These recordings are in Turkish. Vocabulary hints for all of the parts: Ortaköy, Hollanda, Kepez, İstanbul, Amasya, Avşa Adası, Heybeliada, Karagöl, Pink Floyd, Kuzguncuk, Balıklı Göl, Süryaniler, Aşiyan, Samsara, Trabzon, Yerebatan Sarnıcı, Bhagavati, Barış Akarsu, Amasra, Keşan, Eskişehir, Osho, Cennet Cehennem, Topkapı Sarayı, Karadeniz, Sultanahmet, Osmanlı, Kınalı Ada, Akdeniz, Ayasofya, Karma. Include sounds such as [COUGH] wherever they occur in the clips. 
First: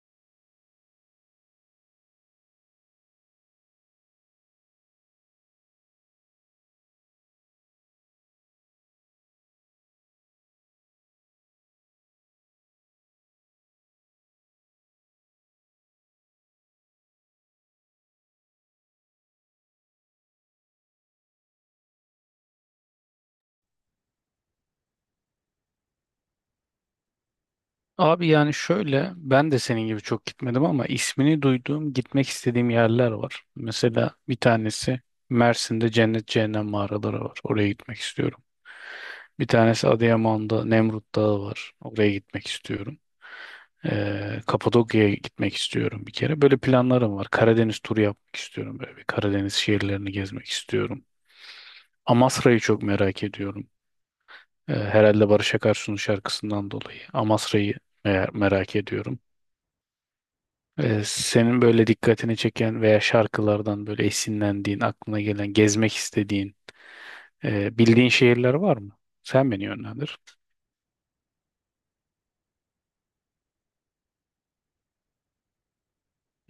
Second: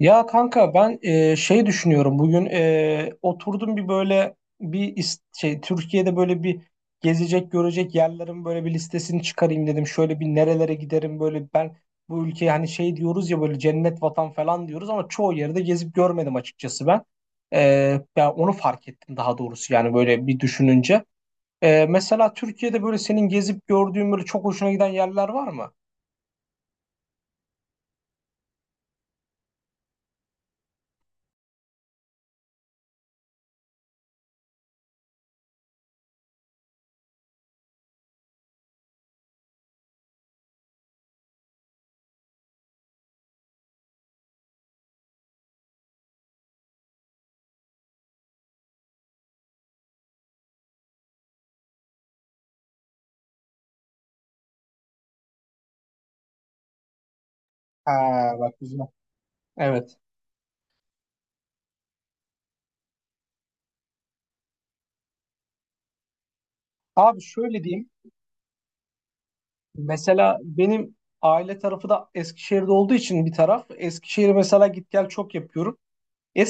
Ya kanka ben şey düşünüyorum bugün oturdum bir böyle bir şey Türkiye'de böyle bir gezecek görecek yerlerin böyle bir listesini çıkarayım dedim. Şöyle bir nerelere giderim böyle ben bu ülkeye hani şey diyoruz ya böyle cennet vatan falan diyoruz ama çoğu yerde gezip görmedim açıkçası ben. Ben onu fark ettim daha doğrusu yani böyle bir düşününce. Mesela Türkiye'de böyle senin gezip gördüğün böyle çok hoşuna giden yerler var mı? Abi yani şöyle ben de senin gibi çok gitmedim ama ismini duyduğum gitmek istediğim yerler var. Mesela bir tanesi Mersin'de Cennet Cehennem mağaraları var. Oraya gitmek istiyorum. Bir tanesi Adıyaman'da Nemrut Dağı var. Oraya gitmek istiyorum. Kapadokya'ya gitmek istiyorum bir kere. Böyle planlarım var. Karadeniz turu yapmak istiyorum. Böyle bir Karadeniz şehirlerini gezmek istiyorum. Amasra'yı çok merak ediyorum. Herhalde Barış Akarsu'nun şarkısından dolayı. Amasra'yı Ha, bak merak güzel. ediyorum. Evet. Senin böyle dikkatini çeken veya şarkılardan böyle esinlendiğin, aklına gelen, gezmek istediğin, Abi şöyle diyeyim. bildiğin şehirler var mı? Sen beni yönlendir. Mesela benim aile tarafı da Eskişehir'de olduğu için bir taraf. Eskişehir'e mesela git gel çok yapıyorum.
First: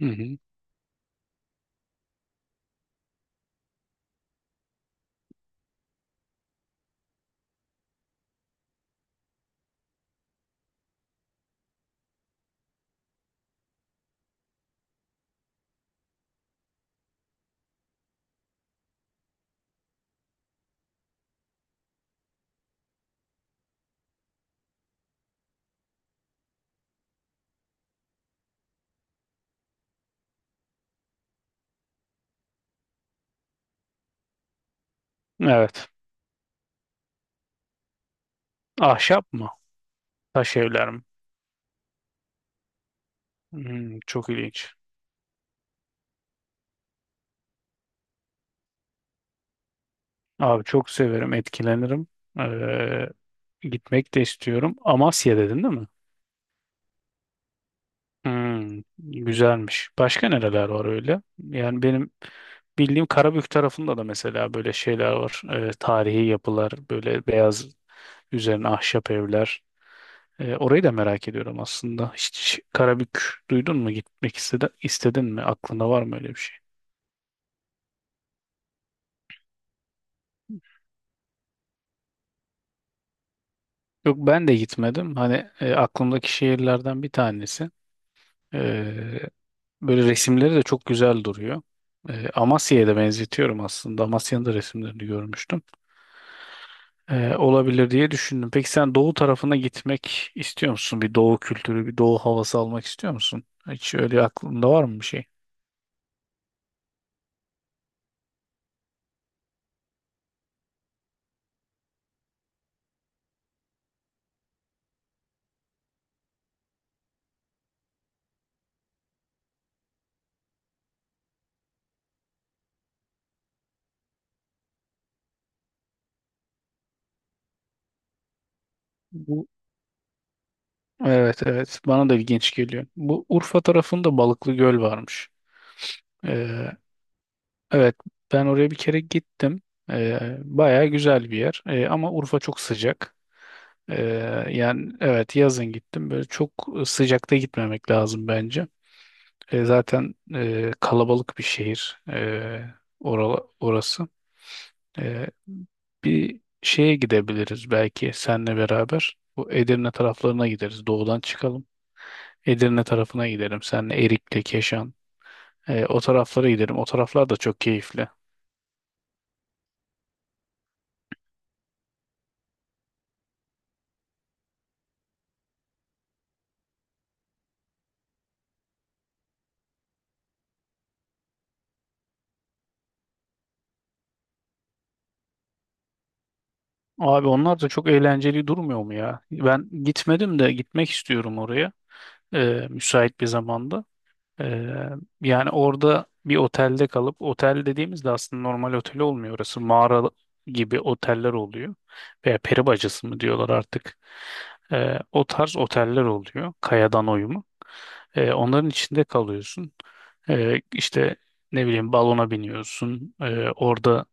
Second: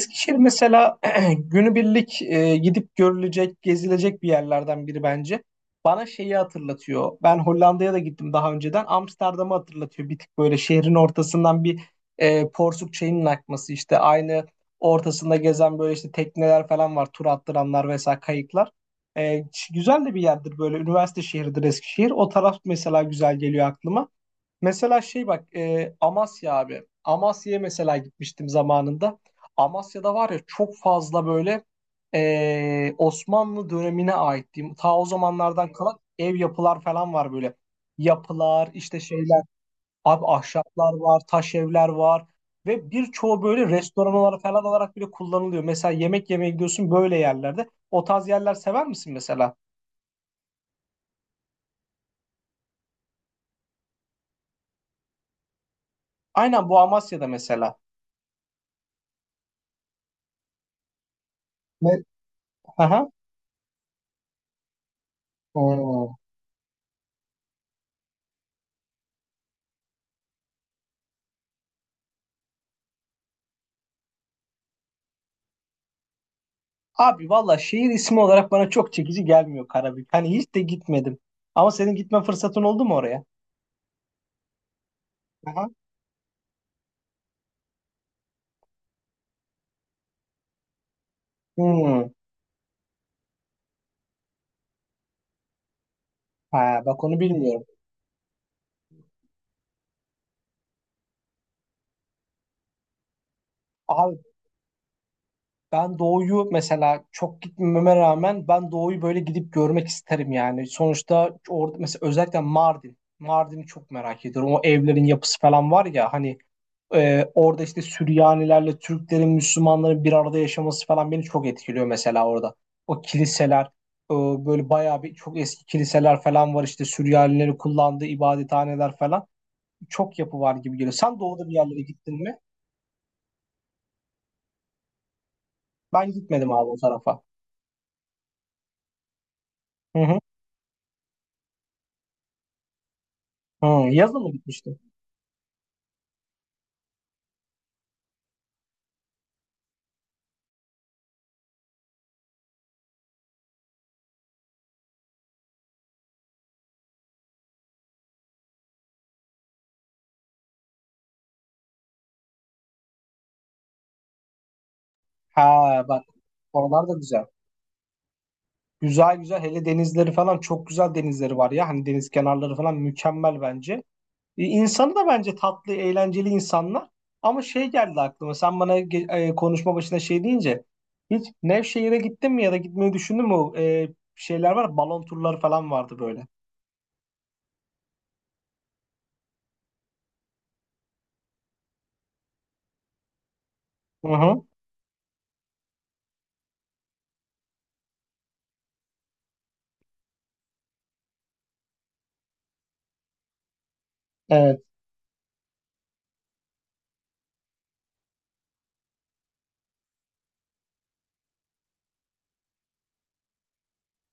Hı hı. mesela [CLEARS THROAT] günübirlik gidip görülecek, gezilecek bir yerlerden biri bence. Bana şeyi hatırlatıyor. Ben Hollanda'ya da gittim daha önceden. Amsterdam'ı hatırlatıyor. Bir tık böyle şehrin ortasından bir porsuk çayının akması işte aynı ortasında gezen böyle işte tekneler falan var. Tur attıranlar vesaire kayıklar. Güzel de bir yerdir böyle. Üniversite şehridir Eskişehir. O taraf mesela güzel geliyor aklıma. Mesela şey bak Amasya abi. Amasya'ya mesela gitmiştim zamanında. Amasya'da var ya çok fazla böyle Osmanlı dönemine ait diyeyim. Ta o zamanlardan Evet. kalan ev yapılar falan var böyle. Yapılar işte Ahşap şeyler. mı? Abi Taş evler ahşaplar mi? var, taş evler var. Ve birçoğu böyle Hmm, restoran çok olarak falan ilginç. olarak bile kullanılıyor. Mesela yemek yemeye gidiyorsun böyle yerlerde. O tarz yerler sever misin mesela? Abi çok severim, etkilenirim. Gitmek de istiyorum. Amasya dedin değil mi? Aynen bu Amasya'da mesela. Hmm, güzelmiş. Başka nereler var öyle? Yani Ne? benim bildiğim Aha. Karabük tarafında da mesela böyle şeyler var. Oo. Tarihi yapılar, böyle beyaz üzerine ahşap evler. Orayı da merak ediyorum aslında. Hiç Karabük duydun mu? Gitmek istedin mi? Aklında var mı öyle bir şey? Abi valla şehir ismi olarak bana çok çekici gelmiyor Karabük. Hani hiç de gitmedim. Ama senin gitme fırsatın oldu mu oraya? Yok, ben de gitmedim. Hani Aha. Aklımdaki şehirlerden bir tanesi. Ee, Böyle resimleri de çok güzel duruyor. Hmm. Amasya'ya da benzetiyorum aslında. Amasya'nın da resimlerini görmüştüm. Ha, bak onu bilmiyorum. Olabilir diye düşündüm. Peki sen doğu tarafına gitmek istiyor musun? Bir doğu kültürü, bir doğu havası almak istiyor musun? Hiç Abi öyle aklında var mı bir şey? ben doğuyu mesela çok gitmeme rağmen ben doğuyu böyle gidip görmek isterim yani. Sonuçta orada mesela özellikle Mardin. Mardin'i çok merak ediyorum. O evlerin yapısı falan var ya hani. Orada işte Süryanilerle Türklerin, Müslümanların bir arada yaşaması falan beni çok etkiliyor mesela orada. O kiliseler, e, böyle bayağı bir çok eski kiliseler falan var işte Süryanilerin kullandığı ibadethaneler falan. Bu Çok yapı var gibi geliyor. Sen evet, doğuda bir yerlere evet, bana da gittin mi? ilginç geliyor. Bu Urfa tarafında Balıklı Göl varmış. Ben gitmedim abi Ee, o tarafa. evet, ben oraya bir kere gittim. Hı hı. Bayağı güzel bir yer. Ama Urfa çok sıcak. Hı, Ee, yazın mı gitmiştin? Yani evet, yazın gittim. Böyle çok sıcakta gitmemek lazım bence. Zaten kalabalık bir şehir. Orası. Ee, Bir şeye gidebiliriz belki senle beraber. Bu Edirne taraflarına gideriz. Doğudan çıkalım. Edirne tarafına gidelim. Senle Erikli, Keşan. Ha O bak taraflara gidelim. O oralar da güzel. taraflar da çok keyifli. Güzel güzel hele denizleri falan çok güzel denizleri var ya. Hani deniz kenarları falan mükemmel bence. İnsanı da bence tatlı, eğlenceli insanlar. Ama şey geldi aklıma. Sen bana konuşma başında şey deyince hiç Nevşehir'e gittin mi ya da gitmeyi düşündün mü? Şeyler var, balon turları falan vardı böyle. Abi onlar da çok eğlenceli durmuyor mu ya? Ben gitmedim de gitmek istiyorum oraya. Müsait bir zamanda. Hı hı. Ee, Yani orada bir otelde kalıp, otel dediğimizde aslında normal otel olmuyor, orası mağara gibi oteller oluyor veya peri bacası mı diyorlar artık. Evet. O tarz oteller oluyor, kayadan oyma. Onların içinde kalıyorsun. İşte ne bileyim, balona biniyorsun. Orada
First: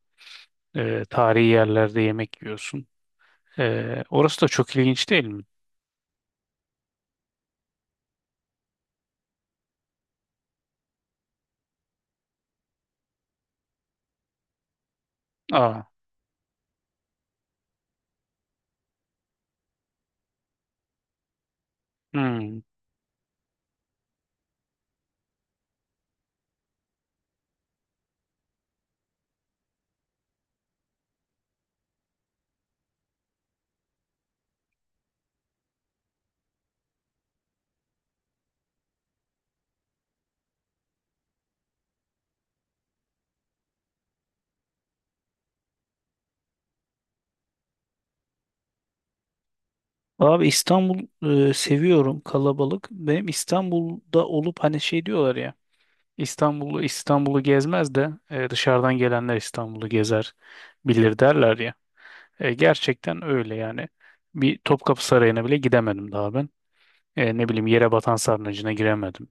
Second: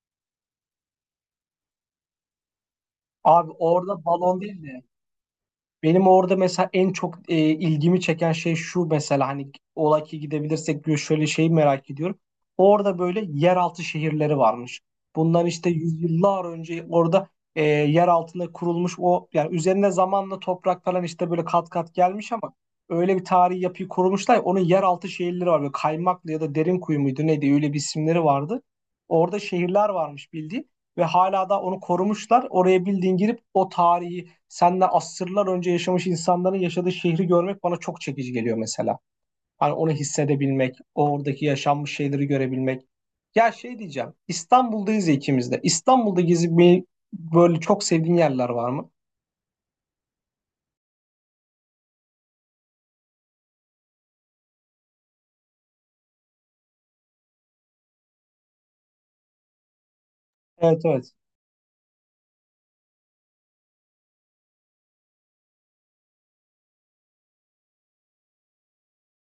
tarihi yerlerde yemek yiyorsun. Abi orada balon Orası da değil çok de ilginç değil mi? benim orada mesela en çok ilgimi çeken şey şu mesela hani ola ki gidebilirsek diyor şöyle şeyi merak ediyorum. Orada böyle yeraltı şehirleri varmış. Bundan işte Aa, yüzyıllar önce orada yer altında kurulmuş o yani üzerine zamanla toprak falan işte böyle kat kat gelmiş ama hmm. öyle bir tarihi yapıyı kurmuşlar. Ya, onun yeraltı şehirleri var. Böyle Kaymaklı ya da derin kuyu muydu neydi öyle bir isimleri vardı. Orada şehirler varmış bildiğin ve hala da onu korumuşlar. Oraya bildiğin girip o tarihi senle asırlar önce yaşamış insanların yaşadığı şehri görmek bana çok çekici geliyor mesela. Hani onu hissedebilmek, oradaki yaşanmış şeyleri görebilmek. Ya şey diyeceğim, İstanbul'dayız ya ikimiz de. İstanbul'da gezip böyle çok sevdiğin yerler var mı? Abi İstanbul seviyorum kalabalık. Benim İstanbul'da olup hani şey diyorlar ya, İstanbul'u gezmez de dışarıdan gelenler İstanbul'u gezer Evet, evet. bilir derler ya. Gerçekten öyle yani. Bir Topkapı Sarayı'na bile gidemedim daha ben. Ne bileyim, Yerebatan Sarnıcı'na giremedim,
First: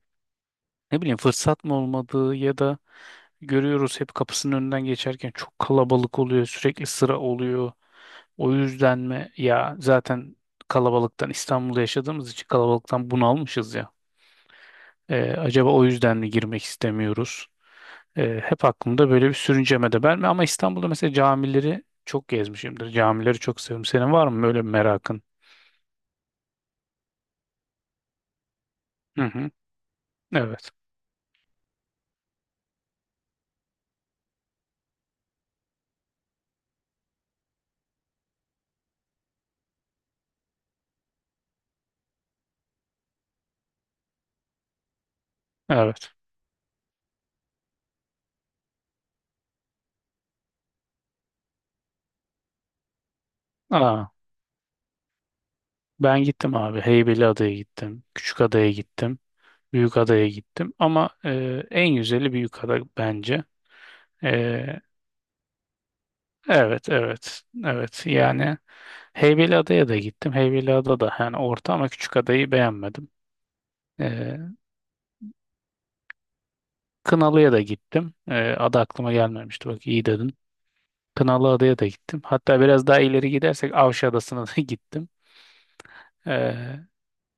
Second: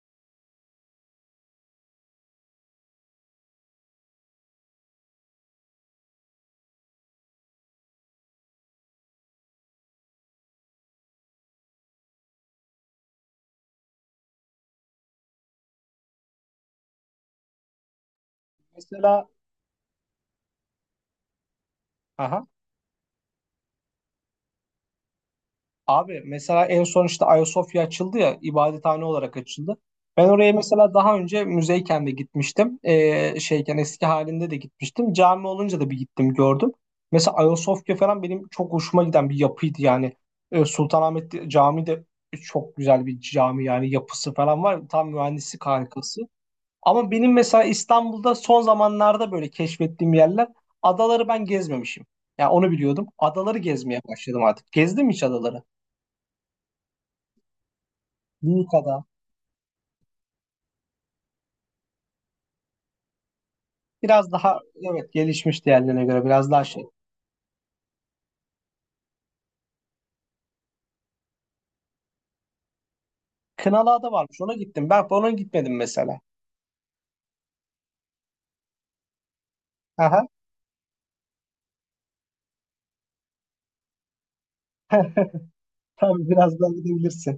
ne bileyim fırsat mı olmadığı ya da görüyoruz hep, kapısının önünden geçerken çok kalabalık oluyor, sürekli sıra oluyor. O yüzden mi ya, zaten kalabalıktan, İstanbul'da yaşadığımız için kalabalıktan bunalmışız ya. Acaba o yüzden mi girmek istemiyoruz? Hep aklımda Mesela. böyle bir sürünceme de ben, ama İstanbul'da mesela camileri çok Aha. gezmişimdir. Camileri çok seviyorum. Senin var mı böyle bir merakın? Abi mesela en son işte Ayasofya açıldı ya ibadethane Hı olarak hı. açıldı. Ben oraya Evet. mesela daha önce müzeyken de gitmiştim. Şeyken eski halinde de gitmiştim. Cami olunca da bir gittim gördüm. Mesela Ayasofya falan benim çok hoşuma giden bir yapıydı yani. Sultanahmet Camii de çok güzel bir cami yani yapısı falan var. Tam mühendislik Evet. harikası. Ama benim mesela İstanbul'da son zamanlarda böyle keşfettiğim yerler adaları ben gezmemişim. Yani onu biliyordum. Adaları gezmeye Aa, başladım artık. Gezdim hiç adaları. ben gittim abi. Heybeliada'ya gittim. Küçükada'ya Büyük ada. gittim. Büyükada'ya gittim ama en güzeli Büyükada bence. Biraz daha, E, evet, gelişmiş diğerlerine göre biraz daha şey. evet, evet, evet, yani Heybeliada'ya da gittim. Heybeliada da yani orta, ama küçük adayı beğenmedim. Kınalı Ada E, varmış ona gittim. Ben ona gitmedim mesela. Kınalı'ya da gittim. Adı aklıma gelmemişti, bak iyi Aha. dedin. Kınalı Adaya da gittim. Hatta biraz daha ileri gidersek Avşa Adası'na da [LAUGHS] gittim. [LAUGHS] Tabii biraz daha E, gidebilirsin.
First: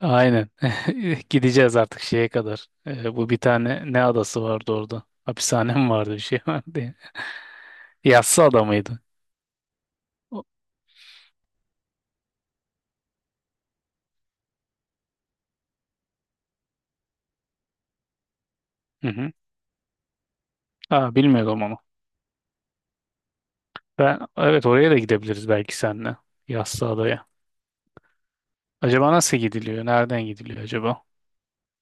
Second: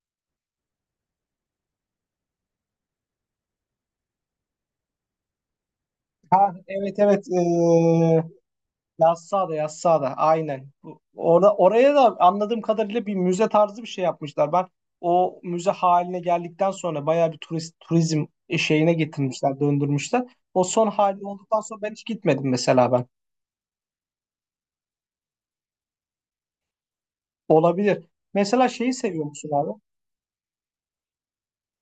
aynen [LAUGHS] gideceğiz artık şeye kadar. Bu bir tane ne adası vardı orada? Hapishanem vardı, bir şey Ha vardı. [LAUGHS] ya. evet evet ee, Yassı ada mıydı? Yassıada Yassıada O- aynen. Orada, oraya da anladığım kadarıyla bir müze tarzı bir şey yapmışlar. Ben o müze haline geldikten sonra bayağı bir turist, turizm şeyine Hı hı. getirmişler, döndürmüşler. O son Ha, hali olduktan bilmiyorum onu. sonra ben hiç gitmedim mesela ben. Ben, evet, oraya da gidebiliriz belki senle Yassıada'ya. Olabilir. Mesela şeyi Acaba seviyor nasıl musun abi? gidiliyor? Nereden gidiliyor acaba?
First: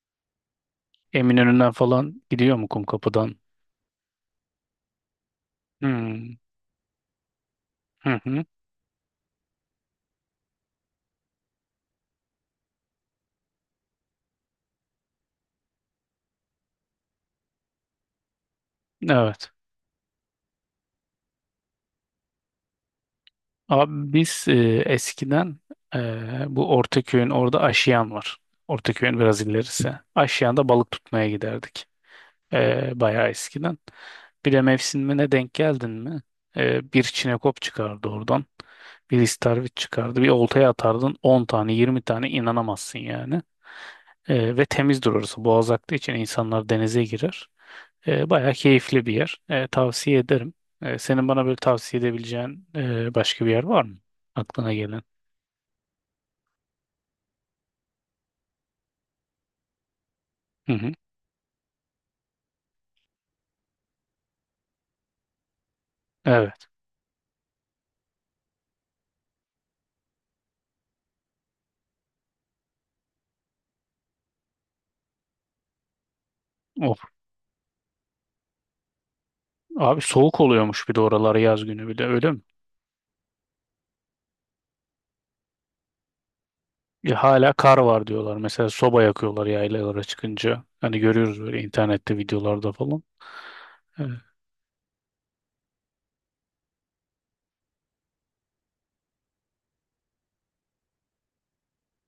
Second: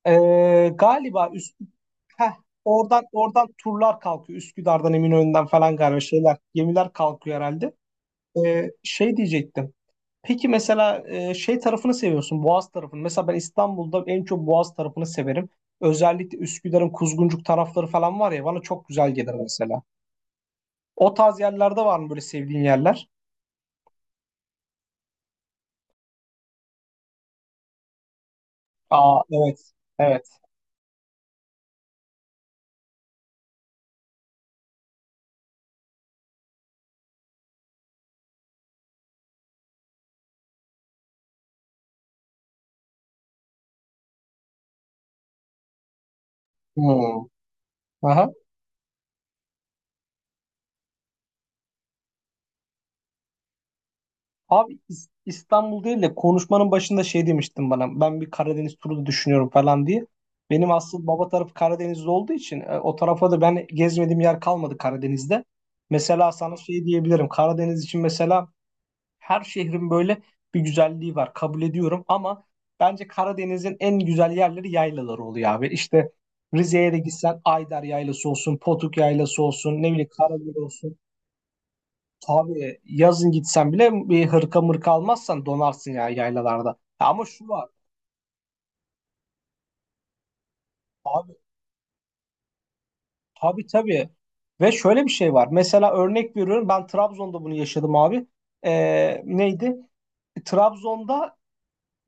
Galiba Eminönü'nden falan Üsküdar gidiyor mu, oradan, Kumkapı'dan? Turlar kalkıyor. Üsküdar'dan Eminönü'nden falan galiba Hmm. şeyler gemiler kalkıyor herhalde. Hı hı. Şey diyecektim. Peki mesela şey tarafını seviyorsun, Boğaz tarafını. Mesela ben İstanbul'da en çok Boğaz tarafını severim. Özellikle Üsküdar'ın Kuzguncuk tarafları falan var ya bana çok güzel gelir Evet. mesela. O tarz yerlerde var mı böyle sevdiğin yerler? Abi biz eskiden, bu Ortaköy'ün orada Aşiyan var. Ortaköy'ün Aa, biraz evet. ilerisi. Evet. Aşiyan'da balık tutmaya giderdik. Bayağı eskiden. Bir de mevsimine denk geldin mi? Bir çinekop çıkardı oradan. Bir istarvit çıkardı. Bir oltaya atardın 10 tane 20 tane, inanamazsın yani. Ve temizdir orası. Boğaz aktığı için insanlar denize Hmm. girer. Aha. Bayağı keyifli bir yer. Tavsiye ederim. Senin bana böyle tavsiye edebileceğin başka bir yer var mı? Aklına Abi gelen. İs- İstanbul değil de konuşmanın başında şey demiştin bana. Ben bir Karadeniz turu da düşünüyorum falan diye. Benim Hı hı. asıl baba tarafı Karadeniz'de olduğu için o tarafa da ben gezmediğim yer kalmadı Karadeniz'de. Mesela sana Evet. şey diyebilirim. Karadeniz için mesela her şehrin böyle bir güzelliği var. Kabul ediyorum ama bence Karadeniz'in en güzel yerleri yaylaları oluyor abi. İşte Rize'ye de Of. gitsen Ayder Yaylası olsun, Potuk Yaylası olsun, ne Abi bileyim soğuk Karagöl oluyormuş bir olsun. de oraları, yaz günü bir de öyle mi? Abi yazın gitsen bile bir hırka mırka almazsan donarsın ya yaylalarda. Ya Ama şu hala var. kar var diyorlar. Mesela soba yakıyorlar yaylalara çıkınca. Hani Abi görüyoruz böyle internette videolarda falan. tabii tabii. Evet. Ve şöyle bir şey var. Mesela örnek veriyorum. Ben Trabzon'da bunu yaşadım abi. Neydi? Trabzon'da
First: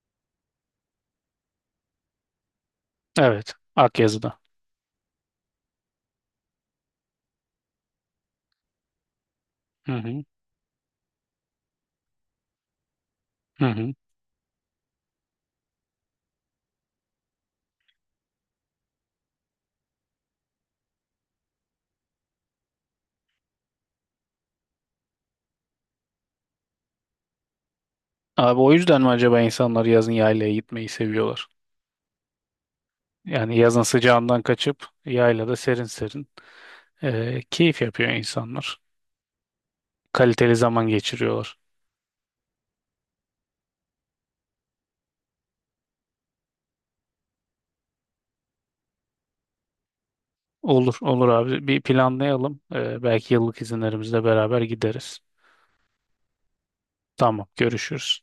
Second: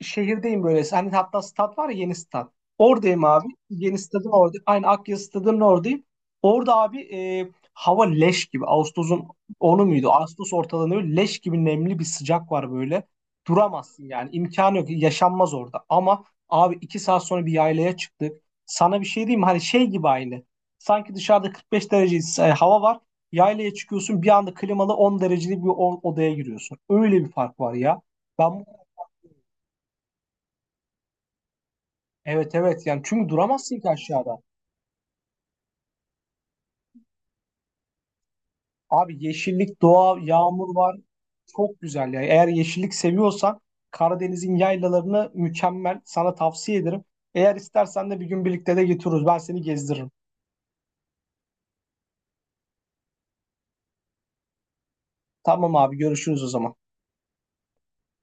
şehirdeyim böyle. Hani hatta stat var ya yeni stat. Oradayım abi. Evet. Yeni stadın Akyazı'da. orada. Aynı Akya stadının oradayım. Orada abi hava leş gibi. Ağustos'un onu Hı muydu? hı. Ağustos ortalarında böyle leş gibi nemli bir sıcak var böyle. Hı hı. Duramazsın yani. İmkanı yok. Yaşanmaz orada. Ama abi iki saat sonra bir yaylaya çıktık. Sana bir şey diyeyim mi? Hani şey gibi aynı. Sanki dışarıda 45 derece hava var. Yaylaya çıkıyorsun bir anda klimalı 10 derecelik bir odaya giriyorsun. Öyle bir fark var ya. Abi Ben o yüzden mi acaba insanlar yazın yaylaya gitmeyi seviyorlar? evet, evet yani çünkü Yani duramazsın yazın ki aşağıda. sıcağından kaçıp yaylada serin serin keyif yapıyor insanlar. Abi yeşillik, doğa, Kaliteli yağmur zaman var. geçiriyorlar. Çok güzel ya. Eğer yeşillik seviyorsan Karadeniz'in yaylalarını mükemmel. Sana tavsiye ederim. Eğer istersen de bir gün birlikte de getiririz. Ben seni gezdiririm. Olur, olur abi. Bir planlayalım. Belki yıllık izinlerimizle beraber gideriz. Tamam abi görüşürüz o zaman. Tamam, görüşürüz.